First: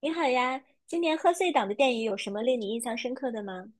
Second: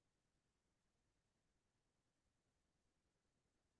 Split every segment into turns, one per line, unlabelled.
你好呀，今年贺岁档的电影有什么令你印象深刻的吗？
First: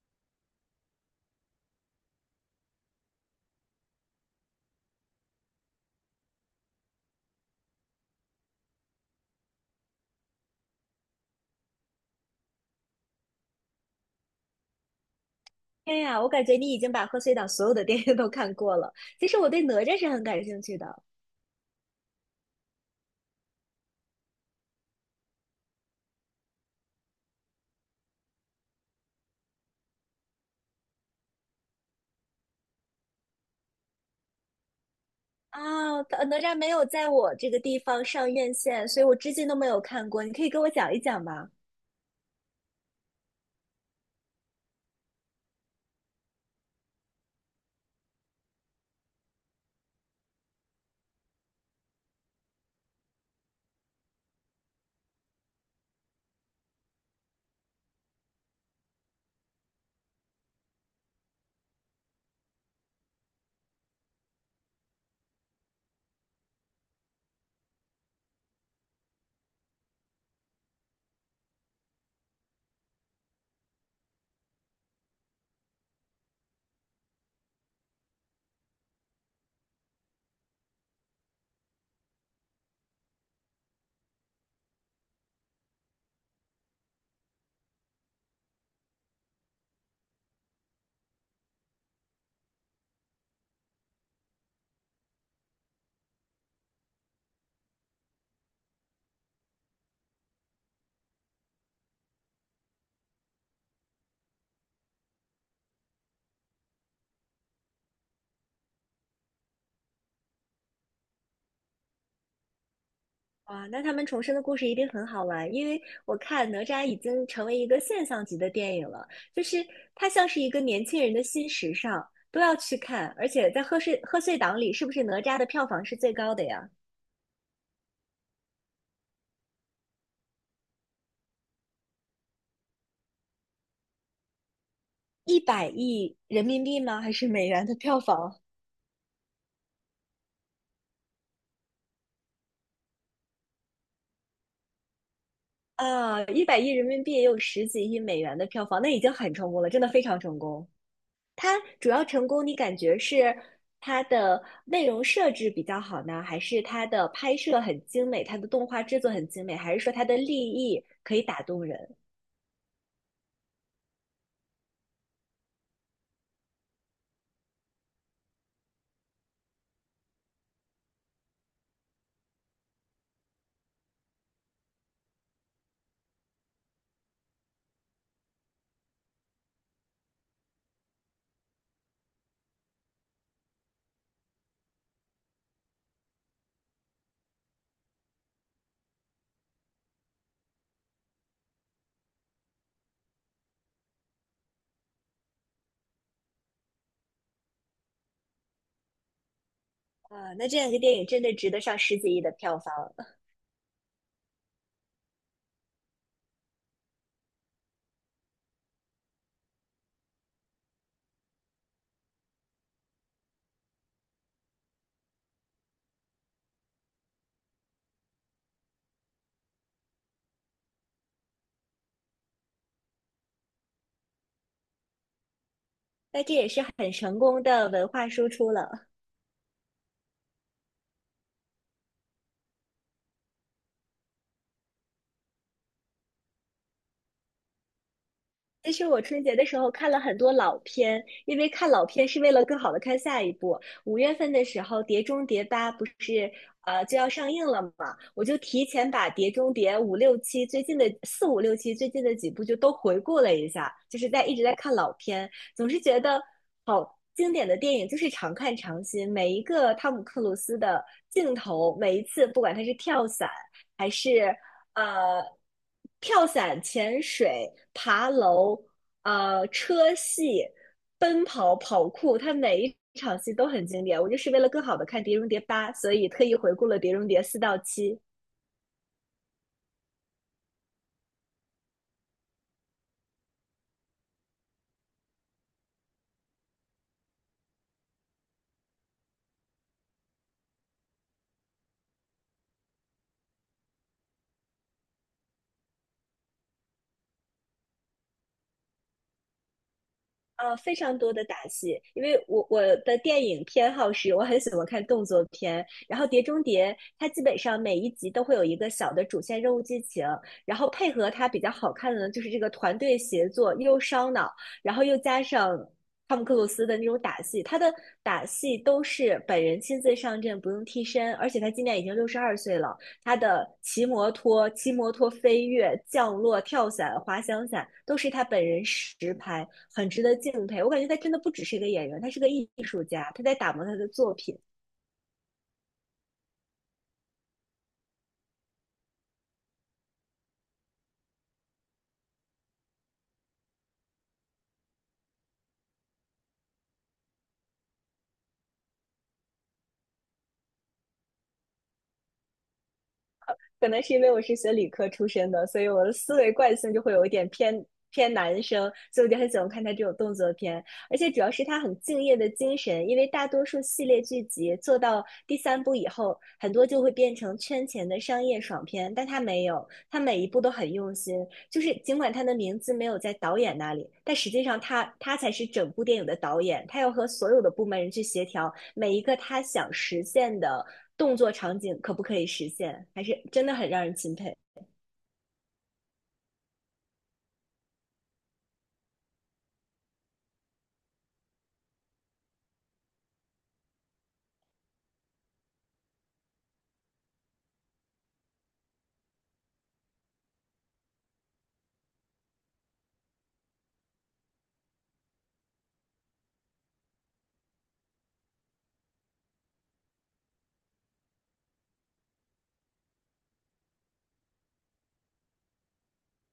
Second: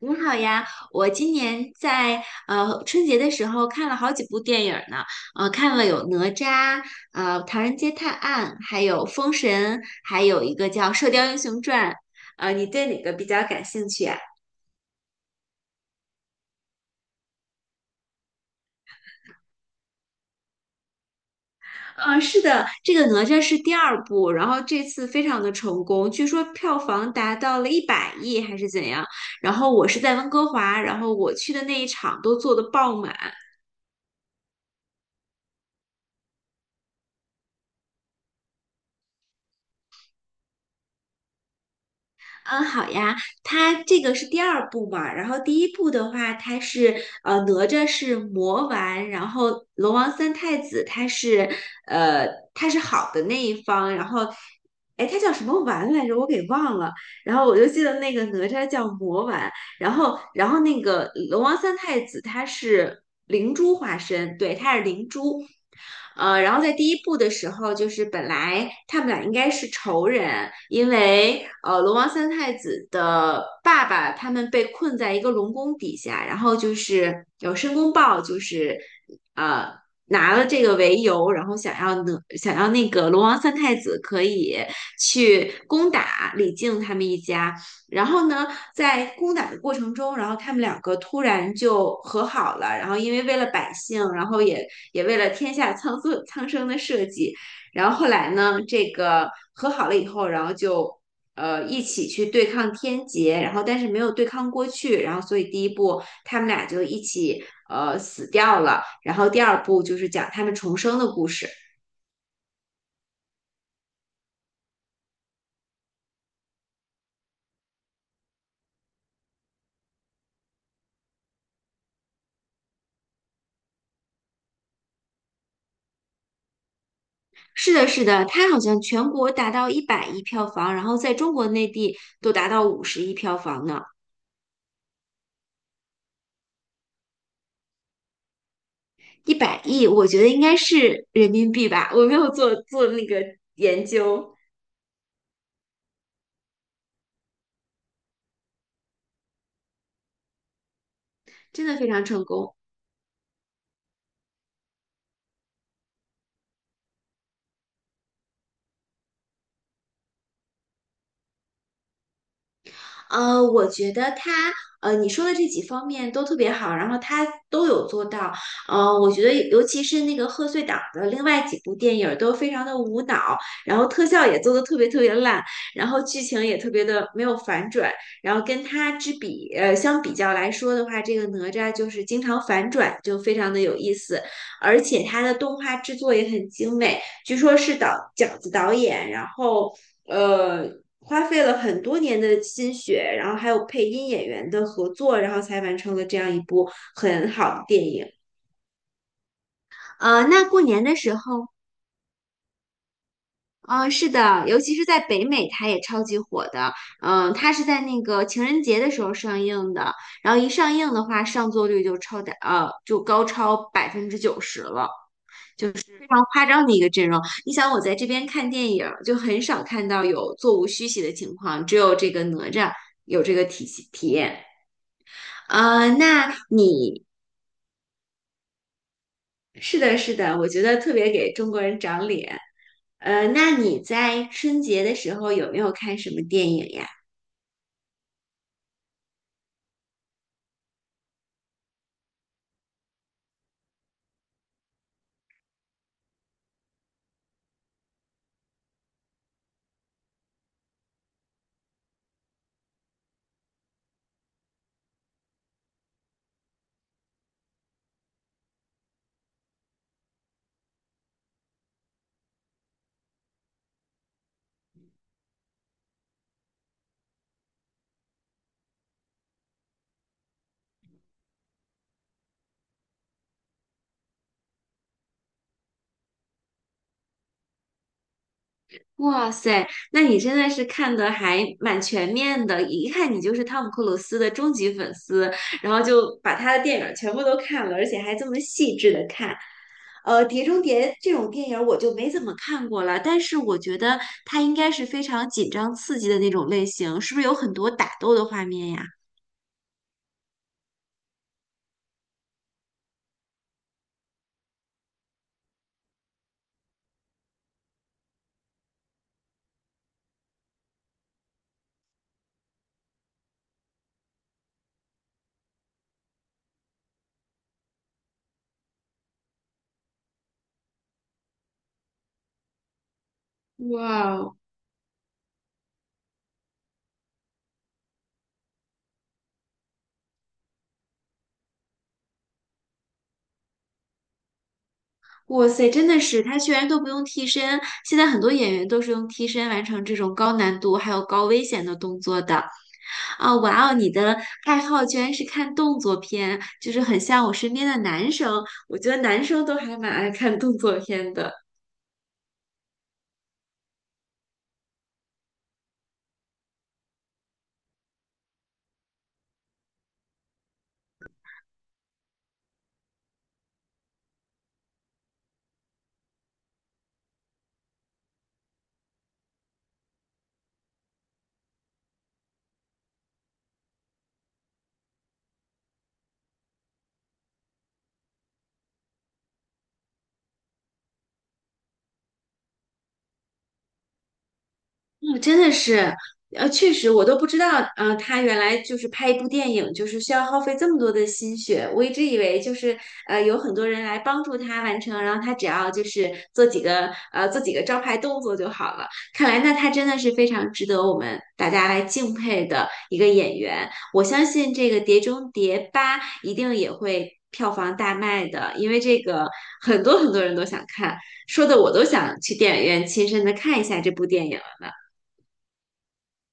你好呀，我今年在春节的时候看了好几部电影儿呢，看了有哪吒，唐人街探案，还有封神，还有一个叫《射雕英雄传》。你对哪个比较感兴趣啊？
天呀，我感觉你已经把贺岁档所有的电影都看过了。其实我对哪吒是很感兴趣的
是的，这个哪吒是第二部，然后这次非常的成功，据说票房达到了一百亿还是怎样。然后我是在温哥华，然后我去的那一场都坐的爆满。
啊，它哪吒没有在我这个地方上院线，所以我至今都没有看过。你可以给我讲一讲吗？
嗯，好呀，它这个是第二部嘛，然后第一部的话，它是哪吒是魔丸，然后龙王三太子他是呃他是好的那一方，然后哎他叫什么丸来着，我给忘了，然后我就记得那个哪吒叫魔丸，然后那个龙王三太子他是灵珠化身，对，他是灵珠，然后在第一部的时候，就是本来他们俩应该是仇人，因为龙王三太子的爸爸他们被困在一个龙宫底下，然后就是有申公豹，就是呃拿了这个为由，然后想要那个龙王三太子可以去攻打李靖他们一家，然后呢，在攻打的过程中，然后他们两个突然就和好了。然后为了百姓，然后也为了天下苍生的社稷，然后后来呢，这个和好了以后，然后就一起去对抗天劫，然后但是没有对抗过去，然后所以第一部他们俩就一起死掉了。然后第二部就是讲他们重生的故事。
哇，那他们重生的故事一定很好玩，因为我看哪吒已经成为一个现象级的电影了，就是它像是一个年轻人的新时尚，都要去看。而且在贺岁贺岁档里，是不是哪吒的票房是最高的呀？
是的，是的，它好像全国达到一百亿票房，然后在中国内地都达到50亿票房呢。
一百亿人民币吗？还是美元的票房？
一百亿，我觉得应该是人民币吧，我没有做那个研究，
啊，一百亿人民币也有十几亿美元的票房，那已经很成功了，真的非常成功。它
真的非
主
常
要
成
成功，
功。
你感觉是它的内容设置比较好呢，还是它的拍摄很精美，它的动画制作很精美，还是说它的立意可以打动人？
我觉得你说的这几方面都特别好，然后他都有做到。我觉得尤其是那个贺岁档的另外几部电影儿都非常的无脑，然后特效也做的特别特别烂，然后剧情也特别的没有反转，然后跟他之比，呃，相比较来说的话，这个哪吒就是经常反转，就非常的有意思，而且它的动画制作也很精美。据说是饺子导演，然后呃花费了很多年的心血，然后还有配音演员的合作，然后才完成了这样一部很好的电影。
啊，
那
那这
过
样一个
年的
电影
时
真的
候。
值得上十几亿的票房，
嗯，是的，尤其是在北美，它也超级火的。嗯，它是在那个情人节的时候上映的，然后一上映的话，上座率就高超90%了。就是非常夸张的一个阵容。你想，我在这边看电影儿就很少看到有座无虚席的情况，只有这个哪吒有这个体验。呃，
那这
那
也是很
你
成功的文化输出了。
是的，是的，我觉得特别给中国人长脸。那你在春节的时候有没有看什么电影呀？
其实我春节的时候看了很多老片，因为看老片是为了更好的看下一部。五月份的时候，《碟中谍八》不是就要上映了嘛，我就提前把《碟中谍》五六七最近的四五六七最近的几部就都回顾了一下，就是在一直在看老片，总是觉得好经典的电影就是常看常新，每一个汤姆克鲁斯的镜头，每一次不管他是跳伞。还是呃跳伞、潜水、爬楼、车戏、奔跑、跑酷，它每一场戏都很经典。我就是为了更好的看《碟中谍八》，所以特意回顾了《碟中谍四》到七。
哇塞，那你真的是看的还蛮全面的，一看你就是汤姆克鲁斯的终极粉丝，然后就把他的电影儿全部都看了，而且还这么细致的看。《碟中谍》这种电影儿我就没怎么看过了，但是我觉得它应该是非常紧张刺激的那种类型，是不是有很多打斗的画面呀？
呃，非常多的打戏，因为我的电影偏好是，我很喜欢看动作片，然后《碟中谍》它基本上每一集都会有一个小的主线任务剧情，然后配合它比较好看的呢，就是这个团队协作又烧脑，然后又加上汤姆克鲁斯的那种打戏，他的打戏都是本人亲自上阵，不用替身，而且他今年已经62岁了，他的骑
哇
摩
哦！
托、骑摩托飞跃、降落、跳伞、滑翔伞，都是他本人实拍，很值得敬佩。我感觉他真的不只是一个演员，他是个艺术家，他在打磨他的作品。
哇塞，真的是，他居然都不用替身，现在很多演员都是用替身完成这种高难度还有高危险的动作的。啊，哇哦！你的爱好居然是看动作片，就是很像我身边的男生。我觉得男生都还蛮爱看动作片的。
可能是因为我是学理科出身的，所以我的思维惯性就会有一点偏男生，所以我就很喜欢看他这种动作片。而且主要是他很敬业的精神，因为大多数系列剧集做到第三部以后，很多就会变成圈钱的商业爽片，但他没有，他每一部都很用心，就是尽管他的名字没有在导演那里，但实际上他才是整部电影的导演，他要和所有的部门人去协调每一个他想实现的动作场景可不可以实现，还是真的很让人钦佩。
嗯，真的是，确实，我都不知道，他原来就是拍一部电影，就是需要耗费这么多的心血。我一直以为就是，有很多人来帮助他完成，然后他只要就是做几个招牌动作就好了。看来那他真的是非常值得我们大家来敬佩的一个演员。我相信这个《碟中谍八》一定也会票房大卖的，因为这个很多很多人都想看，说的我都想去电影院亲身的看一下这部电影。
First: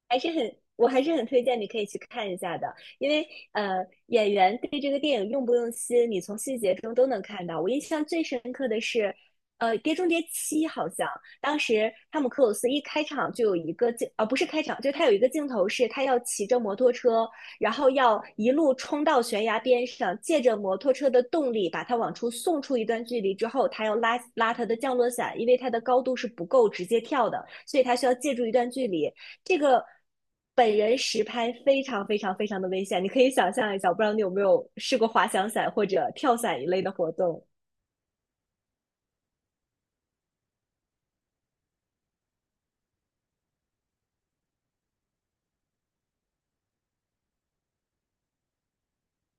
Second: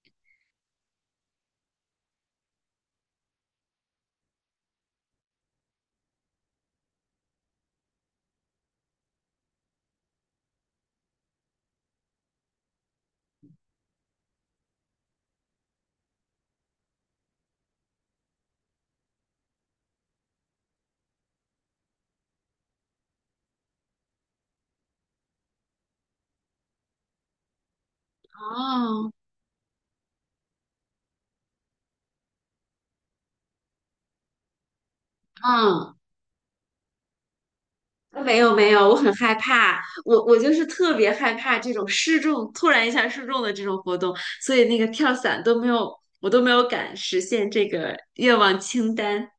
还是很，我还是很推荐你可以去看一下的，因为演员对这个电影用不用心，你从细节中都能看到。我印象最深刻的是，《碟中谍七》好像当时汤姆克鲁斯一开场就有一个镜，呃，不是开场，就是他有一个镜头是他要骑着摩托车，然后要一路冲到悬崖边上，借着摩托车的动力把它往出送出一段距离之后，他要拉他的降落伞，因为他的高度是不够直接跳的，所以他需要借助一段距离。
哦，
这个本人实拍非常非常非常的危险，你可以想象一下，我不知道你有没有试过滑翔伞或
嗯，
者跳伞一类的活动。
没有没有，我很害怕，我就是特别害怕这种失重，突然一下失重的这种活动，所以那个跳伞都没有，我都没有敢实现这个愿望清单。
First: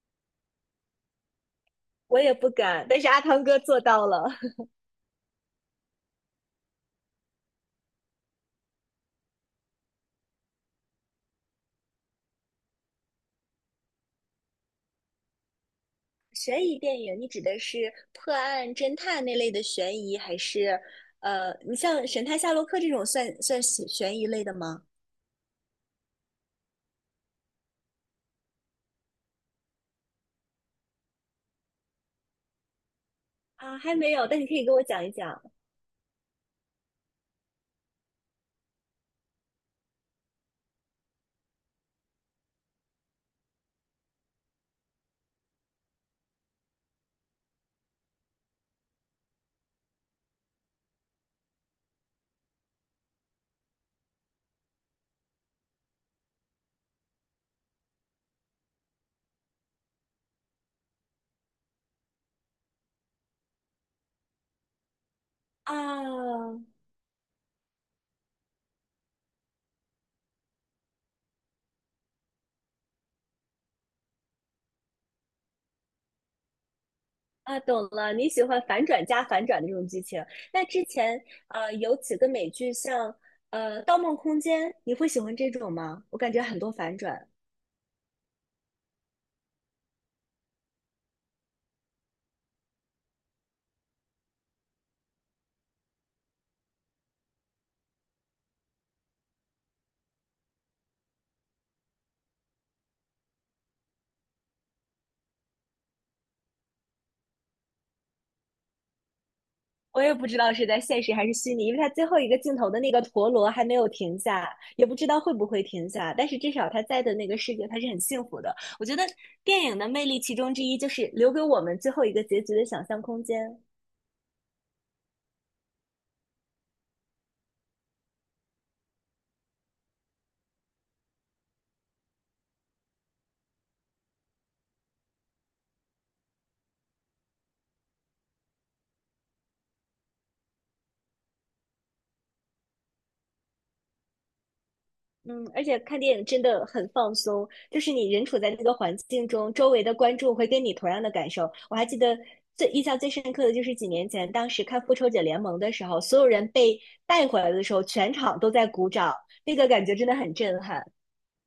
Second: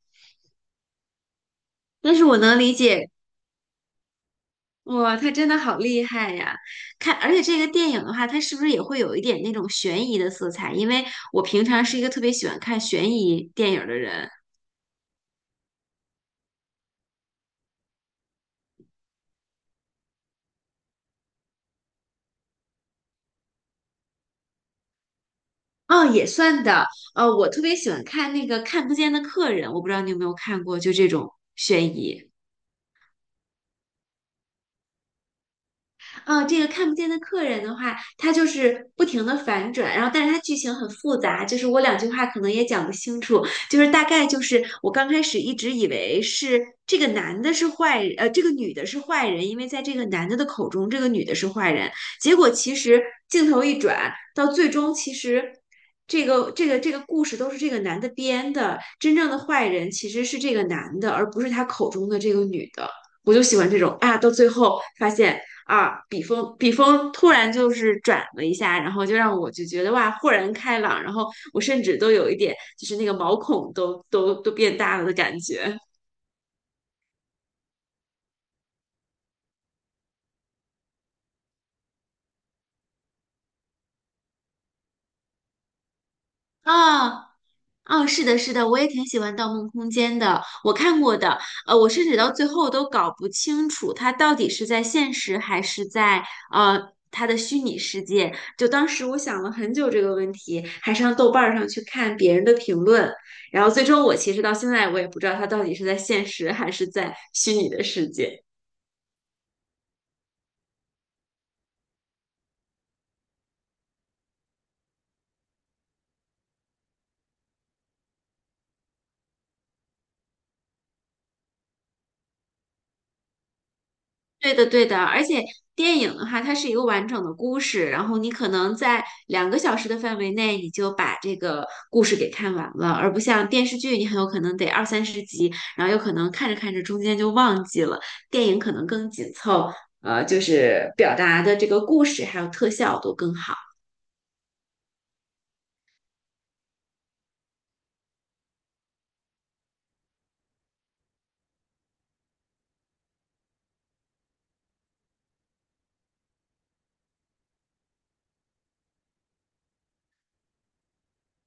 但
我
是
也
我
不
能理
敢，但
解，
是阿汤哥做到了。
哇，他真的好厉害呀！看，而且这个电影的话，它是不是也会有一点那种悬疑的色彩？因为我平常是一个特别喜欢看悬疑电影的人。
悬疑电影，你指的是破案侦探那类的悬疑，还是你像《神探夏洛克》这种算悬疑类的吗？
哦，也算的。我特别喜欢看那个《看不见的客人》，我不知道你有没有看过，就这种悬疑。
啊，还没有，但你可以给我讲一讲
啊，这个看不见的客人的话，它就是不停的反转，然后但是它剧情很复杂，就是我两句话可能也讲不清楚，就是大概就是我刚开始一直以为是这个男的是坏人，这个女的是坏人，因为在这个男的的口中，这个女的是坏人，结果其实镜头一转，到最终其实。这个故事都是这个男的编的，真正的坏人其实是这个男的，而不是他口中的这个女的。我就喜欢这种啊，到最后发现啊，笔锋
啊，
笔锋突然就是转了一下，然后就让我就觉得哇，豁然开朗，然后我甚至都有一点就是那个毛孔都变大了的感觉。
啊，懂了，你喜欢反转加反转的这种剧情。那之前有几个美剧像《盗梦空间》，你会喜欢这种吗？我感觉很多反
啊，
转，
哦，是的，是的，我也挺喜欢《盗梦空间》的，我看过的，我甚至到最后都搞不清楚它到底是在现实还是在呃它的虚拟世界。就当时我想了很久这个问题，还上豆瓣儿上去看别人的评论，然后最终我其实到现在我也不知道它到底是在现实还是在虚拟的世界。
我也不知道是在现实还是虚拟，因为它最后一个镜头的那个陀螺还没有停下，也不知道会不会停下。但是至少他在的那个世界，他是很幸福的。我觉得电影的魅力其中之一就是留给我们最后一个结局的想象空间。
对的，对的，而且电影的话，它是一个完整的故事，然后你可能在2个小时的范围内，你就把这个故事给看完了，而不像电视剧，你很有可能得二三十集，然后有可能看着看着中间就忘记了。电影可能更紧凑，就是表达的这个故事还有特效都更好。
嗯，而且看电影真的很放松，就是你人处在那个环境中，周围的观众会跟你同样的感受。我还记得最印象最深刻的就是几年前，当时看《复仇者联盟》的时候，所有人被带回来的时候，全场都在鼓掌，那个感觉真的很震撼。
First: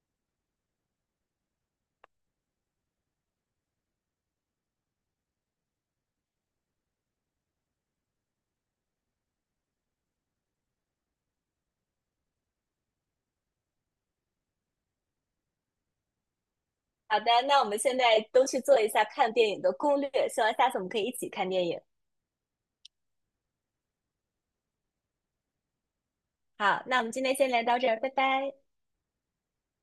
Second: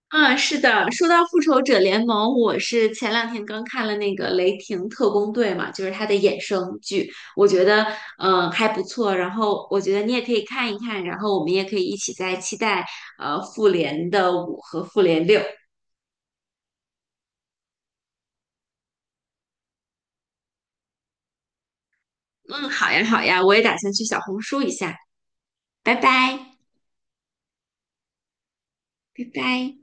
啊，是的，说到复仇者联盟，我是前两天刚看了那个《雷霆特工队》嘛，就是它的衍生剧，我觉得还不错。然后我觉得你也可以看一看，然后我们也可以一起再期待复联的五和复联六。
好的，那我们现在都去做一下看电影的攻略，希望下次我们可以一起看电影。
嗯，好呀好呀，我也打算去小红书一下，拜拜
好，那我们今天先聊到这儿，拜拜。
拜拜。